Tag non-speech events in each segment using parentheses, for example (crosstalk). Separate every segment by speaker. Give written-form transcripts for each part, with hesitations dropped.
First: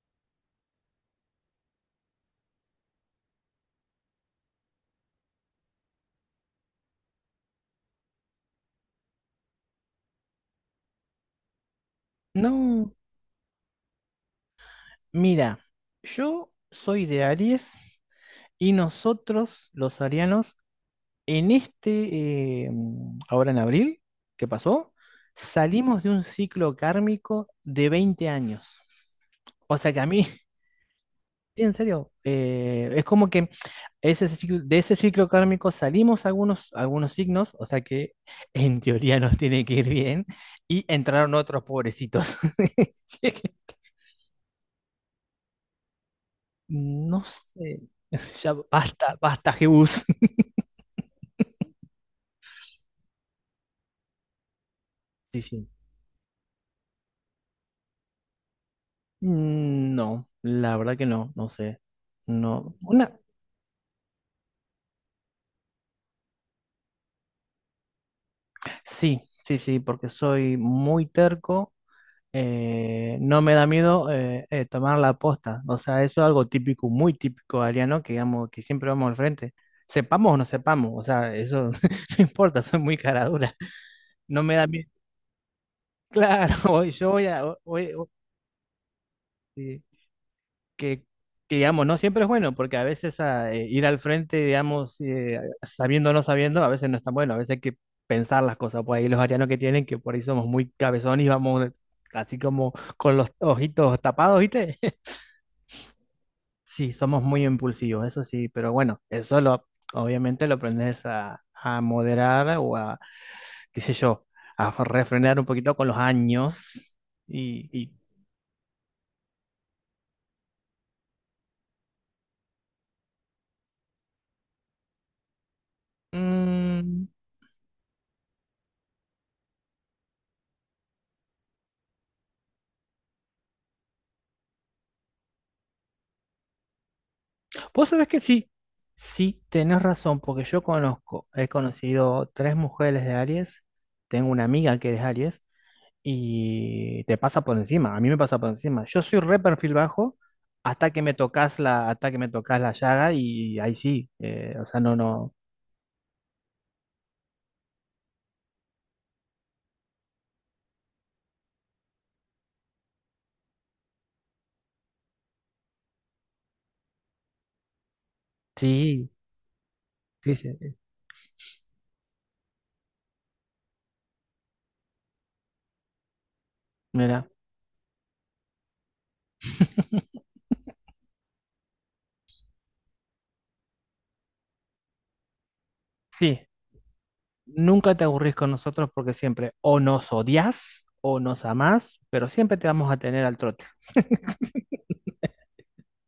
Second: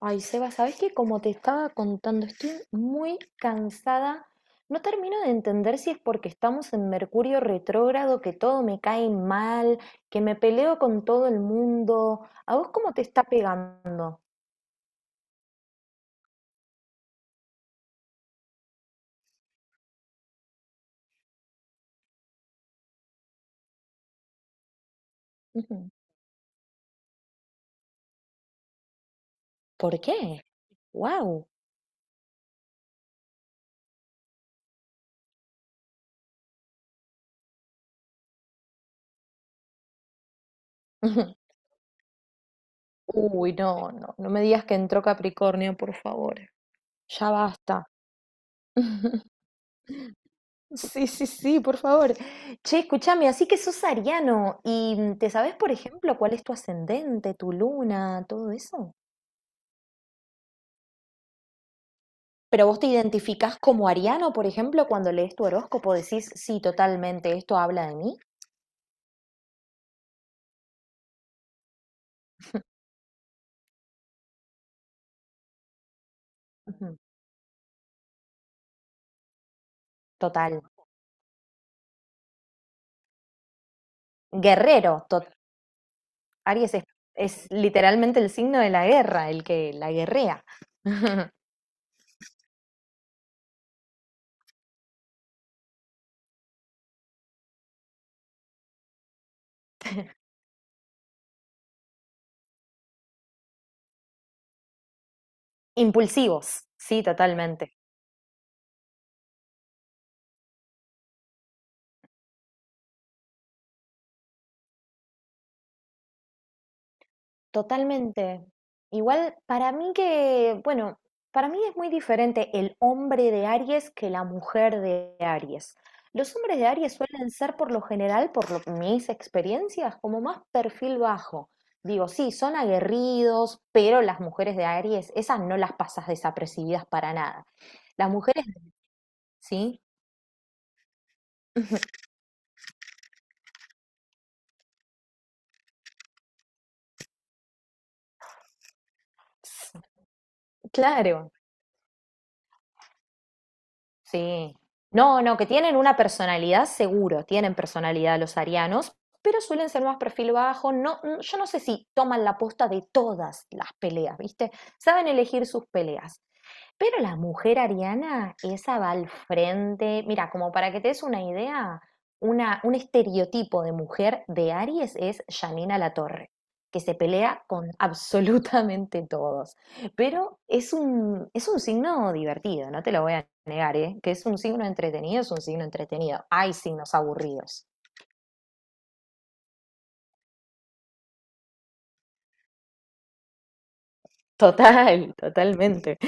Speaker 1: Ay, Seba, ¿sabes qué? Como te estaba contando, estoy muy cansada. No termino de entender si es porque estamos en Mercurio retrógrado, que todo me cae mal, que me peleo con todo el mundo. ¿A vos cómo
Speaker 2: No,
Speaker 1: te está pegando?
Speaker 2: mira, yo soy de Aries y nosotros, los arianos, ahora en abril, ¿qué pasó?
Speaker 1: Ujú.
Speaker 2: Salimos de un ciclo kármico de 20 años. O sea
Speaker 1: ¿Por
Speaker 2: que a mí, (laughs)
Speaker 1: qué? ¡Wow!
Speaker 2: en serio, es como que de ese ciclo kármico salimos algunos signos, o sea que en teoría nos tiene que ir bien, y entraron
Speaker 1: (laughs)
Speaker 2: otros pobrecitos.
Speaker 1: Uy,
Speaker 2: (laughs)
Speaker 1: no, no, no me digas que entró Capricornio, por favor.
Speaker 2: No
Speaker 1: Ya
Speaker 2: sé.
Speaker 1: basta.
Speaker 2: (laughs) Ya basta,
Speaker 1: (laughs)
Speaker 2: basta, Jebus. (laughs)
Speaker 1: Sí, sí, sí, por favor. Che, escúchame, así que sos ariano y ¿te
Speaker 2: Sí,
Speaker 1: sabes,
Speaker 2: sí.
Speaker 1: por ejemplo, cuál es tu ascendente, tu luna, todo eso?
Speaker 2: No, la verdad que no sé.
Speaker 1: Pero
Speaker 2: No.
Speaker 1: vos te
Speaker 2: Una.
Speaker 1: identificás como ariano, por ejemplo, cuando lees tu horóscopo, decís, sí, totalmente, esto habla de mí.
Speaker 2: Sí, sí, sí, porque soy muy terco. No me da miedo tomar la posta. O sea, eso es algo típico,
Speaker 1: Ujú.
Speaker 2: muy típico ariano, que digamos, que siempre vamos al frente. Sepamos o no
Speaker 1: Total.
Speaker 2: sepamos, o sea, eso (laughs) no importa, soy muy cara dura. No me da miedo.
Speaker 1: Guerrero, tot-
Speaker 2: Claro, (laughs)
Speaker 1: Aries
Speaker 2: hoy yo voy a.
Speaker 1: es
Speaker 2: hoy- hoy- hoy-
Speaker 1: literalmente el signo de la guerra, el que
Speaker 2: sí.
Speaker 1: la guerrea.
Speaker 2: que,
Speaker 1: (laughs)
Speaker 2: que, digamos, no siempre es bueno, porque a veces ir al frente, digamos, sabiendo o no sabiendo, a veces no es tan bueno, a veces hay que pensar las cosas, por ahí los arianos que por ahí somos muy cabezones y vamos así como con los ojitos tapados, ¿viste? (laughs)
Speaker 1: Impulsivos,
Speaker 2: Sí,
Speaker 1: sí,
Speaker 2: somos muy
Speaker 1: totalmente.
Speaker 2: impulsivos, eso sí, pero bueno, eso lo, obviamente lo aprendes a moderar o a, qué sé yo, a refrenar un poquito con los años y, y,
Speaker 1: Totalmente. Igual para mí que, bueno, para mí es muy diferente el hombre de Aries que la mujer de Aries. Los hombres de Aries
Speaker 2: mm,
Speaker 1: suelen ser por lo general, por lo, mis experiencias, como más perfil bajo. Digo, sí, son aguerridos, pero las mujeres de Aries, esas no las pasas desapercibidas para nada.
Speaker 2: Vos sabés
Speaker 1: Las
Speaker 2: que
Speaker 1: mujeres,
Speaker 2: sí, sí,
Speaker 1: sí,
Speaker 2: tenés razón, porque he
Speaker 1: (laughs)
Speaker 2: conocido tres mujeres de Aries, tengo una amiga que es Aries, y te pasa por encima, a mí me pasa por encima. Yo soy re perfil bajo
Speaker 1: claro.
Speaker 2: hasta que me tocas la llaga y ahí sí,
Speaker 1: Sí.
Speaker 2: o sea, no,
Speaker 1: No,
Speaker 2: no,
Speaker 1: no, que tienen una personalidad seguro, tienen personalidad los arianos, pero suelen ser más perfil bajo. No, yo no sé si toman la posta de todas las peleas, ¿viste? Saben elegir sus peleas. Pero la mujer ariana, esa va
Speaker 2: sí,
Speaker 1: al frente. Mira,
Speaker 2: sí, sí,
Speaker 1: como para que te des una idea, una, un estereotipo de mujer de Aries es Janina Latorre, que se
Speaker 2: mira.
Speaker 1: pelea con (laughs) absolutamente todos.
Speaker 2: (laughs)
Speaker 1: Pero es un signo divertido, no te lo voy a negar, ¿eh? Que es un signo entretenido, es un signo entretenido.
Speaker 2: Sí,
Speaker 1: Hay signos aburridos.
Speaker 2: nunca te aburrís con nosotros porque siempre o nos odias o nos amás, pero siempre te vamos a tener al trote.
Speaker 1: (laughs) Total, totalmente.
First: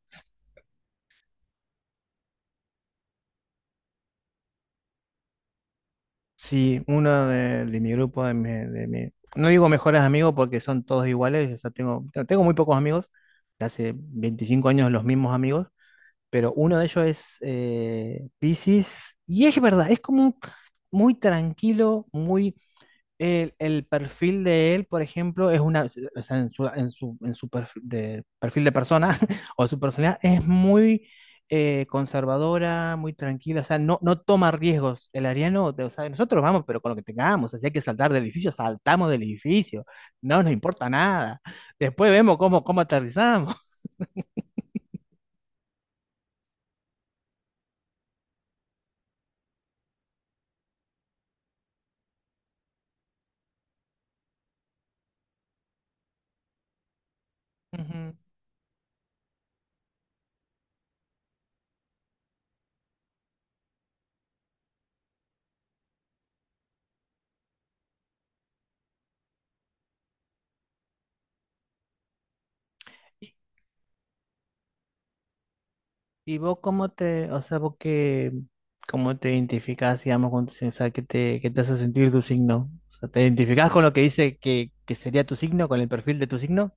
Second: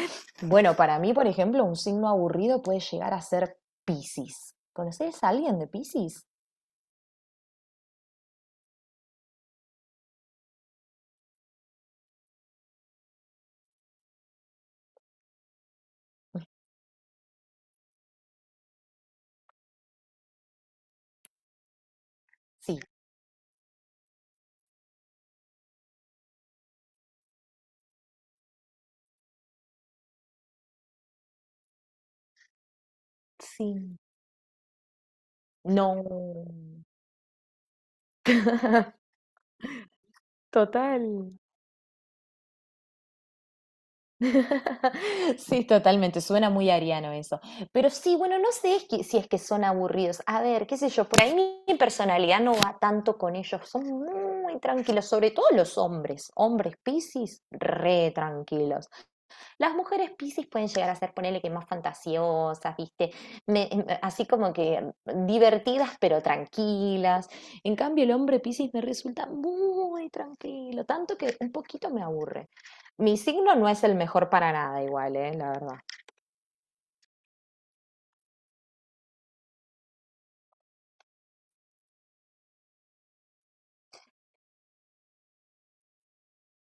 Speaker 1: Bueno, para mí, por ejemplo, un signo aburrido puede llegar a ser Piscis. ¿Conoces a alguien de Piscis?
Speaker 2: Sí, uno de mi grupo, no digo mejores amigos porque son todos iguales, o sea, tengo muy pocos amigos, hace 25 años los mismos amigos, pero uno de ellos es Piscis, y es verdad, es como un- muy tranquilo, muy
Speaker 1: Sí.
Speaker 2: el perfil de él, por ejemplo, es una, o sea, en su perfil, perfil de persona (laughs) o su personalidad es muy conservadora, muy tranquila, o sea, no,
Speaker 1: Sí,
Speaker 2: no toma riesgos. El ariano, o sea, nosotros vamos,
Speaker 1: no.
Speaker 2: pero con lo que tengamos, así hay que saltar del edificio,
Speaker 1: (laughs)
Speaker 2: saltamos del edificio, no nos importa
Speaker 1: Total.
Speaker 2: nada. Después vemos cómo aterrizamos.
Speaker 1: (laughs) Sí, totalmente, suena muy ariano eso. Pero sí, bueno, no sé es que- si es que son aburridos. A ver, qué sé yo, por ahí mi personalidad no va tanto con ellos. Son muy tranquilos, sobre todo los hombres. Hombres Piscis, re
Speaker 2: (laughs)
Speaker 1: tranquilos. Las mujeres Piscis pueden llegar a ser, ponele que más fantasiosas, ¿viste? Así como que divertidas pero tranquilas. En cambio, el hombre Piscis me resulta muy tranquilo, tanto que un poquito me aburre. Mi
Speaker 2: Ujú.
Speaker 1: signo no es el mejor para nada igual, ¿eh? La verdad.
Speaker 2: ¿Y vos o sea, vos cómo te identificás, digamos, con tu signo? O sea, qué te hace sentir tu signo? O sea, ¿te identificás con lo que dice que sería tu signo, con el perfil de tu signo?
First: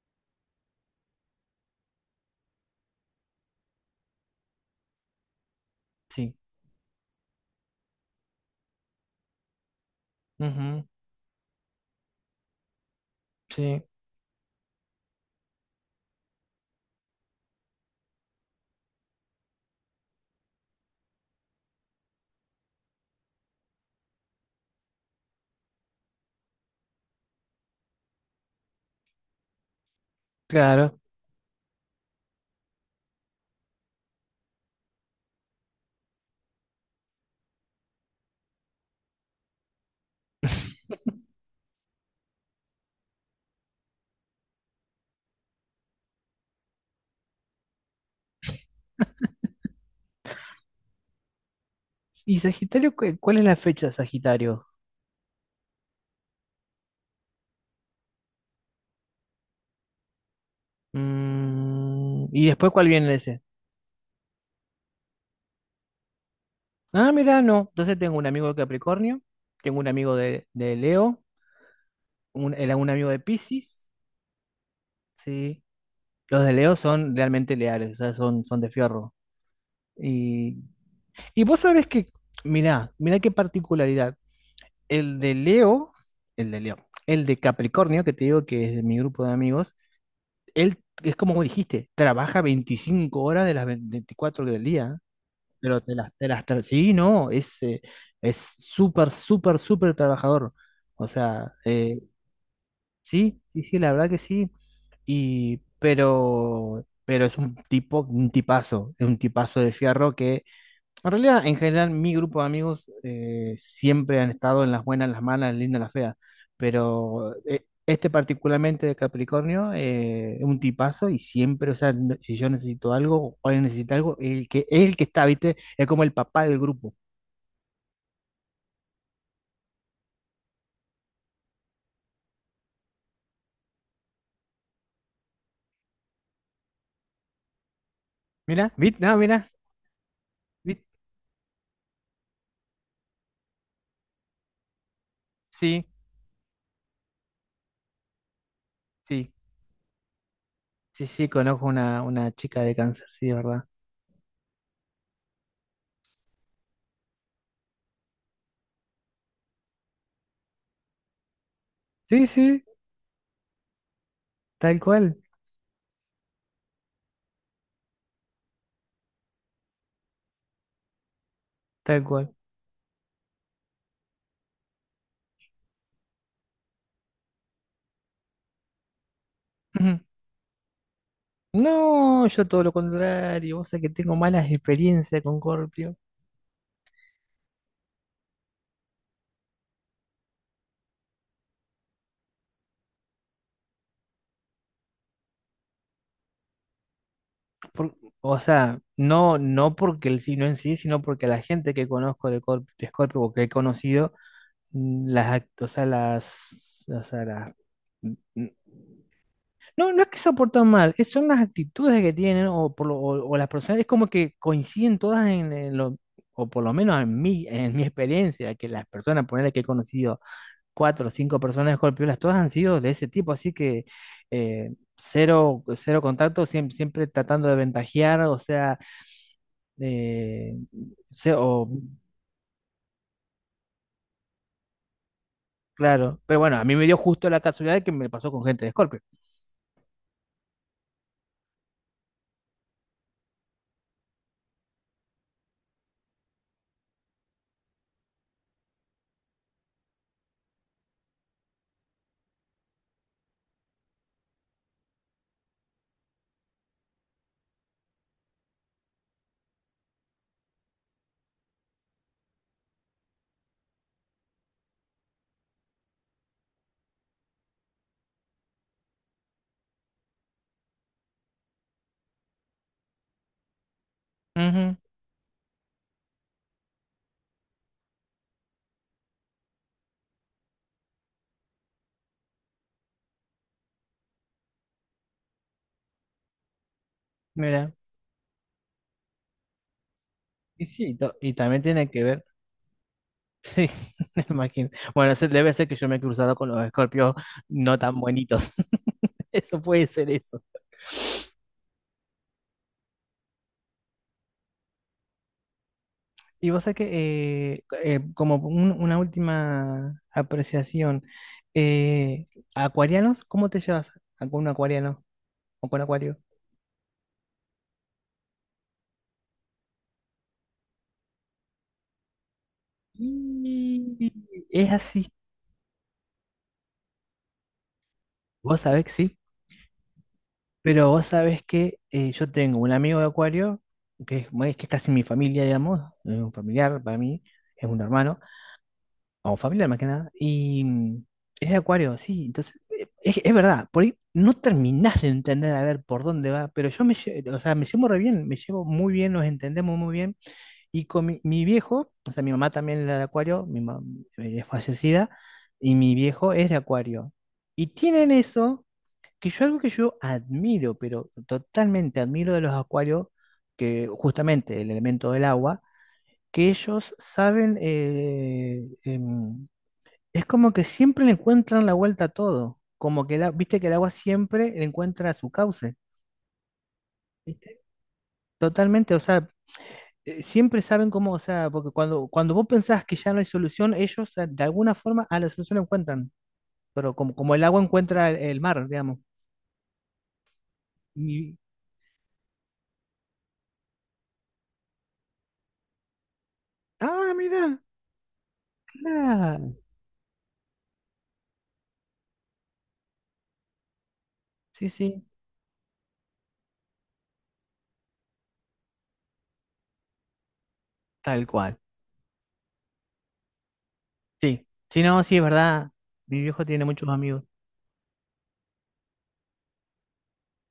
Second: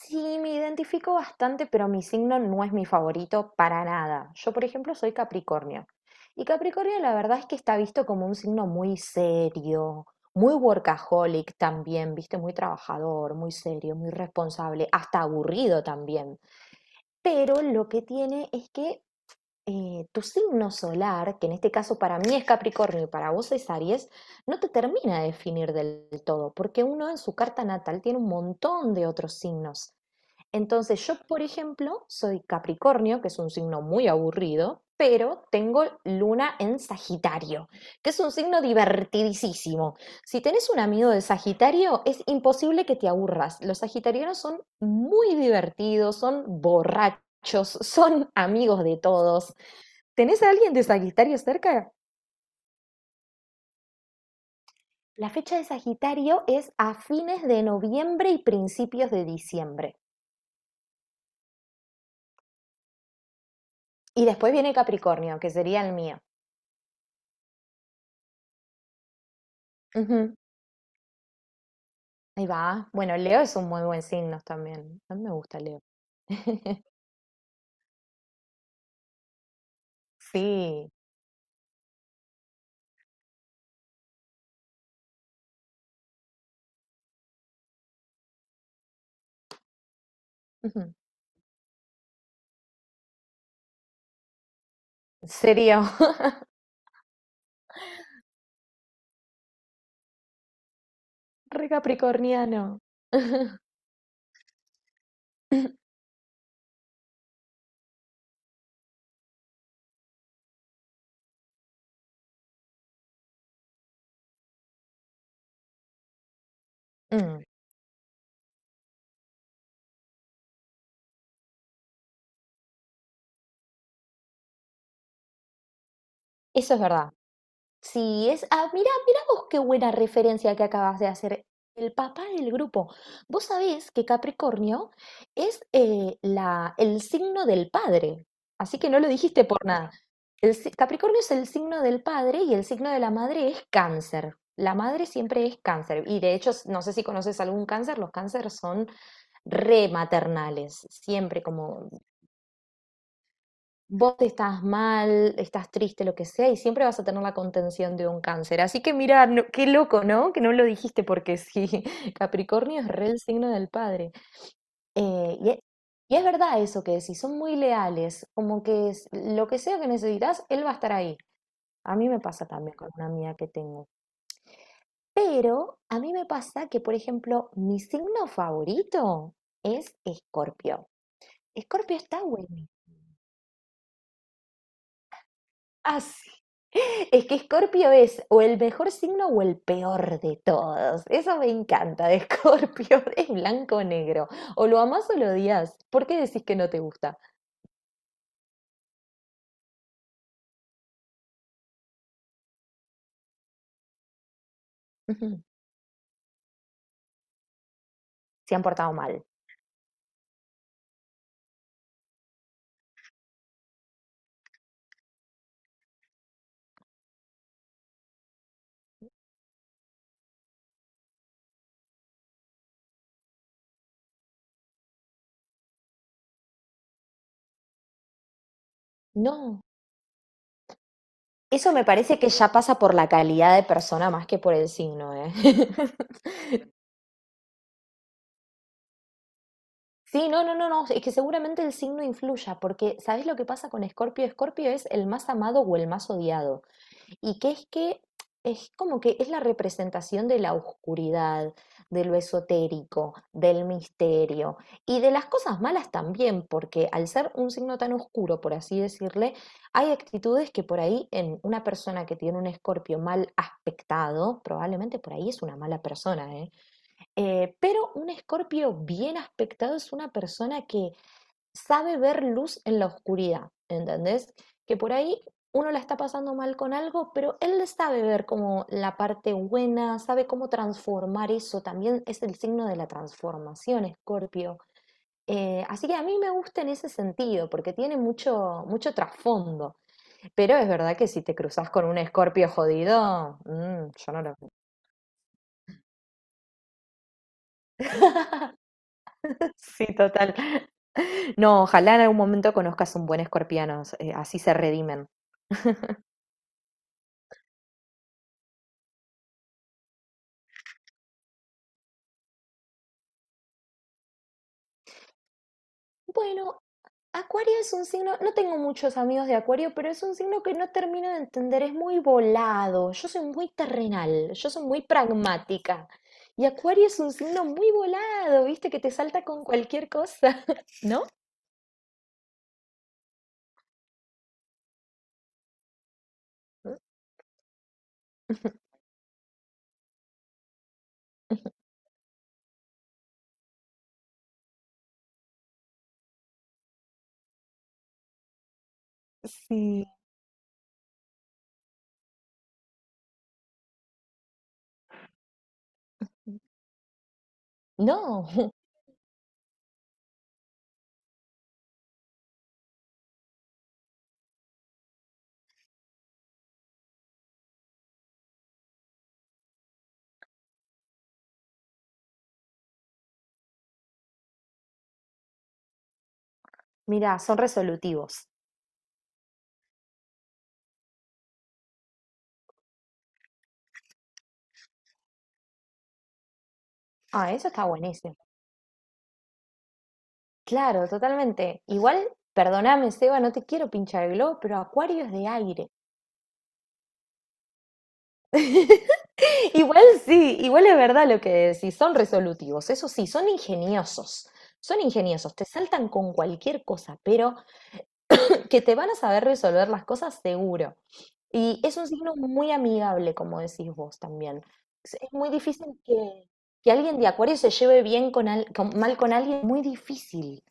Speaker 1: Sí, me identifico bastante, pero mi signo no es mi favorito para nada. Yo, por ejemplo, soy Capricornio.
Speaker 2: Sí.
Speaker 1: Y Capricornio, la verdad es que está visto como un signo muy serio, muy
Speaker 2: Ujú,
Speaker 1: workaholic también, viste, muy trabajador, muy
Speaker 2: sí,
Speaker 1: serio, muy responsable, hasta aburrido también. Pero lo que tiene es que tu signo solar, que en este caso para mí es Capricornio y para vos es Aries, no te termina de definir del todo, porque uno en su carta natal tiene un montón de otros signos.
Speaker 2: claro.
Speaker 1: Entonces, yo, por ejemplo, soy Capricornio, que es un signo muy aburrido, pero tengo luna en Sagitario, que es un signo divertidísimo. Si tenés un amigo de Sagitario, es imposible que te aburras. Los sagitarianos son muy divertidos, son borrachos, (laughs) son amigos de todos. ¿Tenés a alguien de Sagitario cerca?
Speaker 2: ¿Y Sagitario, cuál es la fecha de Sagitario?
Speaker 1: La fecha de Sagitario es a fines de noviembre y principios de diciembre.
Speaker 2: Mm, ¿y después cuál viene ese?
Speaker 1: Y después viene Capricornio, que sería el mío.
Speaker 2: Ah, mirá, no. Entonces tengo un amigo de Capricornio, tengo un amigo
Speaker 1: Ujú.
Speaker 2: de Leo,
Speaker 1: Ahí va.
Speaker 2: un amigo
Speaker 1: Bueno,
Speaker 2: de
Speaker 1: Leo es un muy
Speaker 2: Piscis,
Speaker 1: buen signo también. A mí me gusta
Speaker 2: sí.
Speaker 1: Leo.
Speaker 2: Los de Leo
Speaker 1: (laughs)
Speaker 2: son realmente leales, o sea, son de fierro. Y
Speaker 1: Sí.
Speaker 2: Y vos sabés que, mirá, mirá qué particularidad. El de Leo, el de Leo, el de Capricornio, que te digo que es de mi grupo de amigos, él
Speaker 1: Ujú.
Speaker 2: es como vos dijiste, trabaja 25 horas de las 24 del día, ¿eh? pero
Speaker 1: Serio.
Speaker 2: de las, de
Speaker 1: (laughs)
Speaker 2: las tra- sí, no, es súper, súper, súper trabajador. O sea,
Speaker 1: Re capricorniano. (laughs)
Speaker 2: sí, sí, sí, la verdad que sí. Y, pero es un tipo, un tipazo, es un tipazo de fierro que en realidad, en general, mi grupo de amigos siempre han estado en las buenas, en las malas, en las lindas, en las feas. Pero
Speaker 1: Mm,
Speaker 2: este particularmente de Capricornio es un tipazo y siempre, o sea, si yo necesito algo o alguien necesita algo, el que está, ¿viste? Es como el papá del
Speaker 1: eso es
Speaker 2: grupo.
Speaker 1: verdad. Sí, es. Ah, mira, mira vos qué buena referencia que acabas de hacer. El papá del grupo. Vos sabés que Capricornio es la, el signo del padre.
Speaker 2: Mira,
Speaker 1: Así que no
Speaker 2: ¿viste?
Speaker 1: lo
Speaker 2: No,
Speaker 1: dijiste
Speaker 2: mira,
Speaker 1: por nada. El, si-
Speaker 2: ¿viste?
Speaker 1: Capricornio es el signo del padre y el signo de la madre es cáncer. La madre siempre es
Speaker 2: Sí,
Speaker 1: cáncer. Y de hecho, no sé si conoces algún cáncer, los cánceres son
Speaker 2: sí,
Speaker 1: rematernales.
Speaker 2: sí, sí,
Speaker 1: Siempre
Speaker 2: conozco
Speaker 1: como
Speaker 2: una chica de cáncer, sí, es verdad.
Speaker 1: vos estás mal, estás triste, lo que sea, y siempre vas a tener la contención de un cáncer. Así que mira, no- qué loco, ¿no? Que no lo dijiste porque sí, (laughs)
Speaker 2: Sí, sí,
Speaker 1: Capricornio es re el signo del padre.
Speaker 2: tal cual,
Speaker 1: Y, e- y es verdad eso que decís, son muy leales, como que es- lo que sea que necesitas, él va a estar ahí. A
Speaker 2: tal
Speaker 1: mí me
Speaker 2: cual.
Speaker 1: pasa también con una amiga que tengo. Pero a mí me pasa que, por ejemplo, mi signo favorito es
Speaker 2: Ujú.
Speaker 1: Escorpio. Escorpio está
Speaker 2: No, yo todo
Speaker 1: bueno.
Speaker 2: lo contrario, vos sabés que tengo malas experiencias con Corpio.
Speaker 1: Es que Escorpio es o el mejor signo o el peor de todos. Eso me encanta de Escorpio. (laughs) Es blanco o negro. O lo amás o lo odias. ¿Por qué decís que no te gusta?
Speaker 2: por- o sea, no, no porque el signo en sí, sino porque la gente que conozco de Scorpio o que he conocido, mm, las,
Speaker 1: Ujú,
Speaker 2: act- o sea, las, mm,
Speaker 1: se han portado mal.
Speaker 2: no, no es que se portan mal, son las actitudes que tienen o, o las personas, es como que coinciden todas en, lo, o por lo menos en mi experiencia, que las personas, ponerle que he conocido cuatro o cinco personas golpeolas, todas han sido de ese tipo, así que cero, cero contacto, siempre, siempre tratando de ventajear, o sea,
Speaker 1: No.
Speaker 2: eh, se- o,
Speaker 1: Eso me parece que ya pasa por la calidad de persona más que por el signo, ¿eh? (laughs)
Speaker 2: claro, pero bueno, a mí me dio justo la casualidad que me pasó con gente de Scorpio.
Speaker 1: Sí, no, no, no, no. Es que seguramente el signo influya, porque ¿sabés lo que pasa con Escorpio? Escorpio es el más amado o el más odiado. Y que es como que es la representación de la oscuridad, de lo esotérico, del misterio y de las cosas malas también, porque al ser un signo tan oscuro, por así decirle, hay actitudes que por ahí en una persona que tiene un escorpio mal aspectado, probablemente por ahí es una mala persona, ¿eh? Pero un escorpio bien aspectado es una persona que sabe ver luz en la oscuridad, ¿entendés?
Speaker 2: Ujú,
Speaker 1: Que por ahí uno la está pasando mal con algo, pero él sabe ver como la parte buena, sabe cómo transformar eso. También es el signo de la transformación, Escorpio. Así que a mí me gusta en ese sentido, porque
Speaker 2: mira,
Speaker 1: tiene mucho, mucho trasfondo. Pero
Speaker 2: y
Speaker 1: es
Speaker 2: sí,
Speaker 1: verdad que si
Speaker 2: y
Speaker 1: te
Speaker 2: también
Speaker 1: cruzas con
Speaker 2: tiene
Speaker 1: un
Speaker 2: que ver,
Speaker 1: escorpio jodido, yo
Speaker 2: (laughs)
Speaker 1: no
Speaker 2: me
Speaker 1: lo...
Speaker 2: imagino. Bueno, debe ser que yo me he cruzado con los Scorpios no tan bonitos, (laughs)
Speaker 1: (laughs)
Speaker 2: eso
Speaker 1: Sí,
Speaker 2: puede ser
Speaker 1: total.
Speaker 2: eso.
Speaker 1: No, ojalá en algún momento conozcas un buen escorpiano, así se redimen.
Speaker 2: Y vos sabés que, como una última apreciación, eh, ¿acuarianos? ¿Cómo te llevas con un acuariano o con acuario?
Speaker 1: Bueno, Acuario es un signo, no tengo muchos amigos de Acuario, pero es un signo que no termino de entender, es muy volado, yo soy muy
Speaker 2: Y
Speaker 1: terrenal, yo soy
Speaker 2: es
Speaker 1: muy
Speaker 2: así,
Speaker 1: pragmática. Y Acuario es un signo muy volado,
Speaker 2: vos
Speaker 1: viste, que
Speaker 2: sabés
Speaker 1: te
Speaker 2: que sí,
Speaker 1: salta con cualquier cosa, (laughs)
Speaker 2: pero
Speaker 1: ¿no?
Speaker 2: vos sabés que yo tengo un amigo de acuario, que es, que es casi mi familia, digamos, es un familiar para mí, es un hermano, o familiar más que nada, y eres de Acuario, sí, entonces, es verdad, por ahí no terminás de entender a ver por dónde va, pero yo o sea, me llevo re bien, me llevo muy bien, nos entendemos muy bien, y con mi viejo, o sea, mi mamá también era de Acuario, mi mamá es fallecida, y mi viejo es de Acuario, y tienen
Speaker 1: No, (laughs)
Speaker 2: eso, que yo algo que yo admiro, pero totalmente admiro de los Acuarios, que justamente el elemento del agua, que ellos saben es como que siempre le encuentran la vuelta a todo. Como que, la, viste que el agua siempre le encuentra su cauce.
Speaker 1: mira, son
Speaker 2: ¿Viste?
Speaker 1: resolutivos.
Speaker 2: Totalmente, o sea, siempre saben cómo, o sea, porque cuando vos pensás que ya no hay solución, ellos de alguna forma a la solución la encuentran. Pero
Speaker 1: Ah,
Speaker 2: como el
Speaker 1: eso
Speaker 2: agua
Speaker 1: está
Speaker 2: encuentra
Speaker 1: buenísimo.
Speaker 2: el mar, digamos.
Speaker 1: Claro,
Speaker 2: Y-
Speaker 1: totalmente. Igual, perdóname, Seba, no te quiero pinchar el globo, pero Acuario es de aire.
Speaker 2: ah, mira,
Speaker 1: (laughs)
Speaker 2: claro.
Speaker 1: Igual sí, igual es verdad lo que decís, son resolutivos, eso sí,
Speaker 2: Sí,
Speaker 1: son
Speaker 2: sí,
Speaker 1: ingeniosos, te saltan con cualquier cosa, pero que te van a saber resolver las cosas seguro.
Speaker 2: tal cual.
Speaker 1: Y es un signo muy amigable, como decís vos también.
Speaker 2: Sí, sí, no,
Speaker 1: Es
Speaker 2: sí, es
Speaker 1: muy
Speaker 2: verdad.
Speaker 1: difícil
Speaker 2: Mi viejo tiene
Speaker 1: que
Speaker 2: muchos
Speaker 1: alguien de
Speaker 2: amigos.
Speaker 1: Acuario se lleve bien con, al- con- mal con alguien, muy difícil.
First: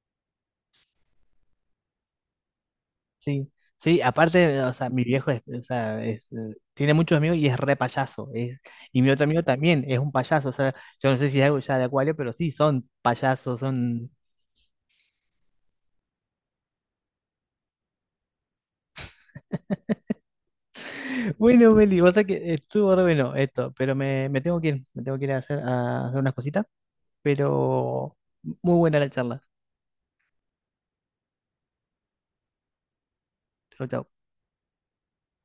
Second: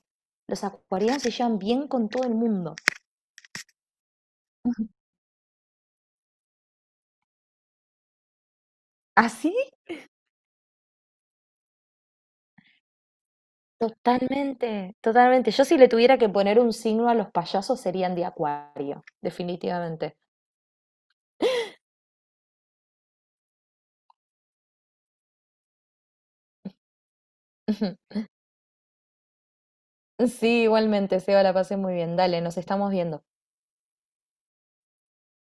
Speaker 1: Los acuarianos se llevan bien con todo el mundo.
Speaker 2: Sí, sí, aparte, o sea, mi
Speaker 1: (laughs)
Speaker 2: viejo es, o sea, es, tiene muchos amigos y es re payaso. Y mi otro amigo
Speaker 1: Así
Speaker 2: también es un payaso. O sea, yo no sé si es algo ya de Acuario, pero sí, son payasos, son.
Speaker 1: totalmente, totalmente. Yo si le tuviera que poner un signo a los payasos serían de acuario, definitivamente.
Speaker 2: (laughs) Bueno, Meli, vos sabés que estuvo re bueno esto, pero me tengo que ir, a hacer unas cositas,
Speaker 1: (laughs)
Speaker 2: pero muy buena la charla.
Speaker 1: Sí, igualmente, Seba, la pasé muy bien. Dale, nos estamos viendo.
Speaker 2: Chau, chau.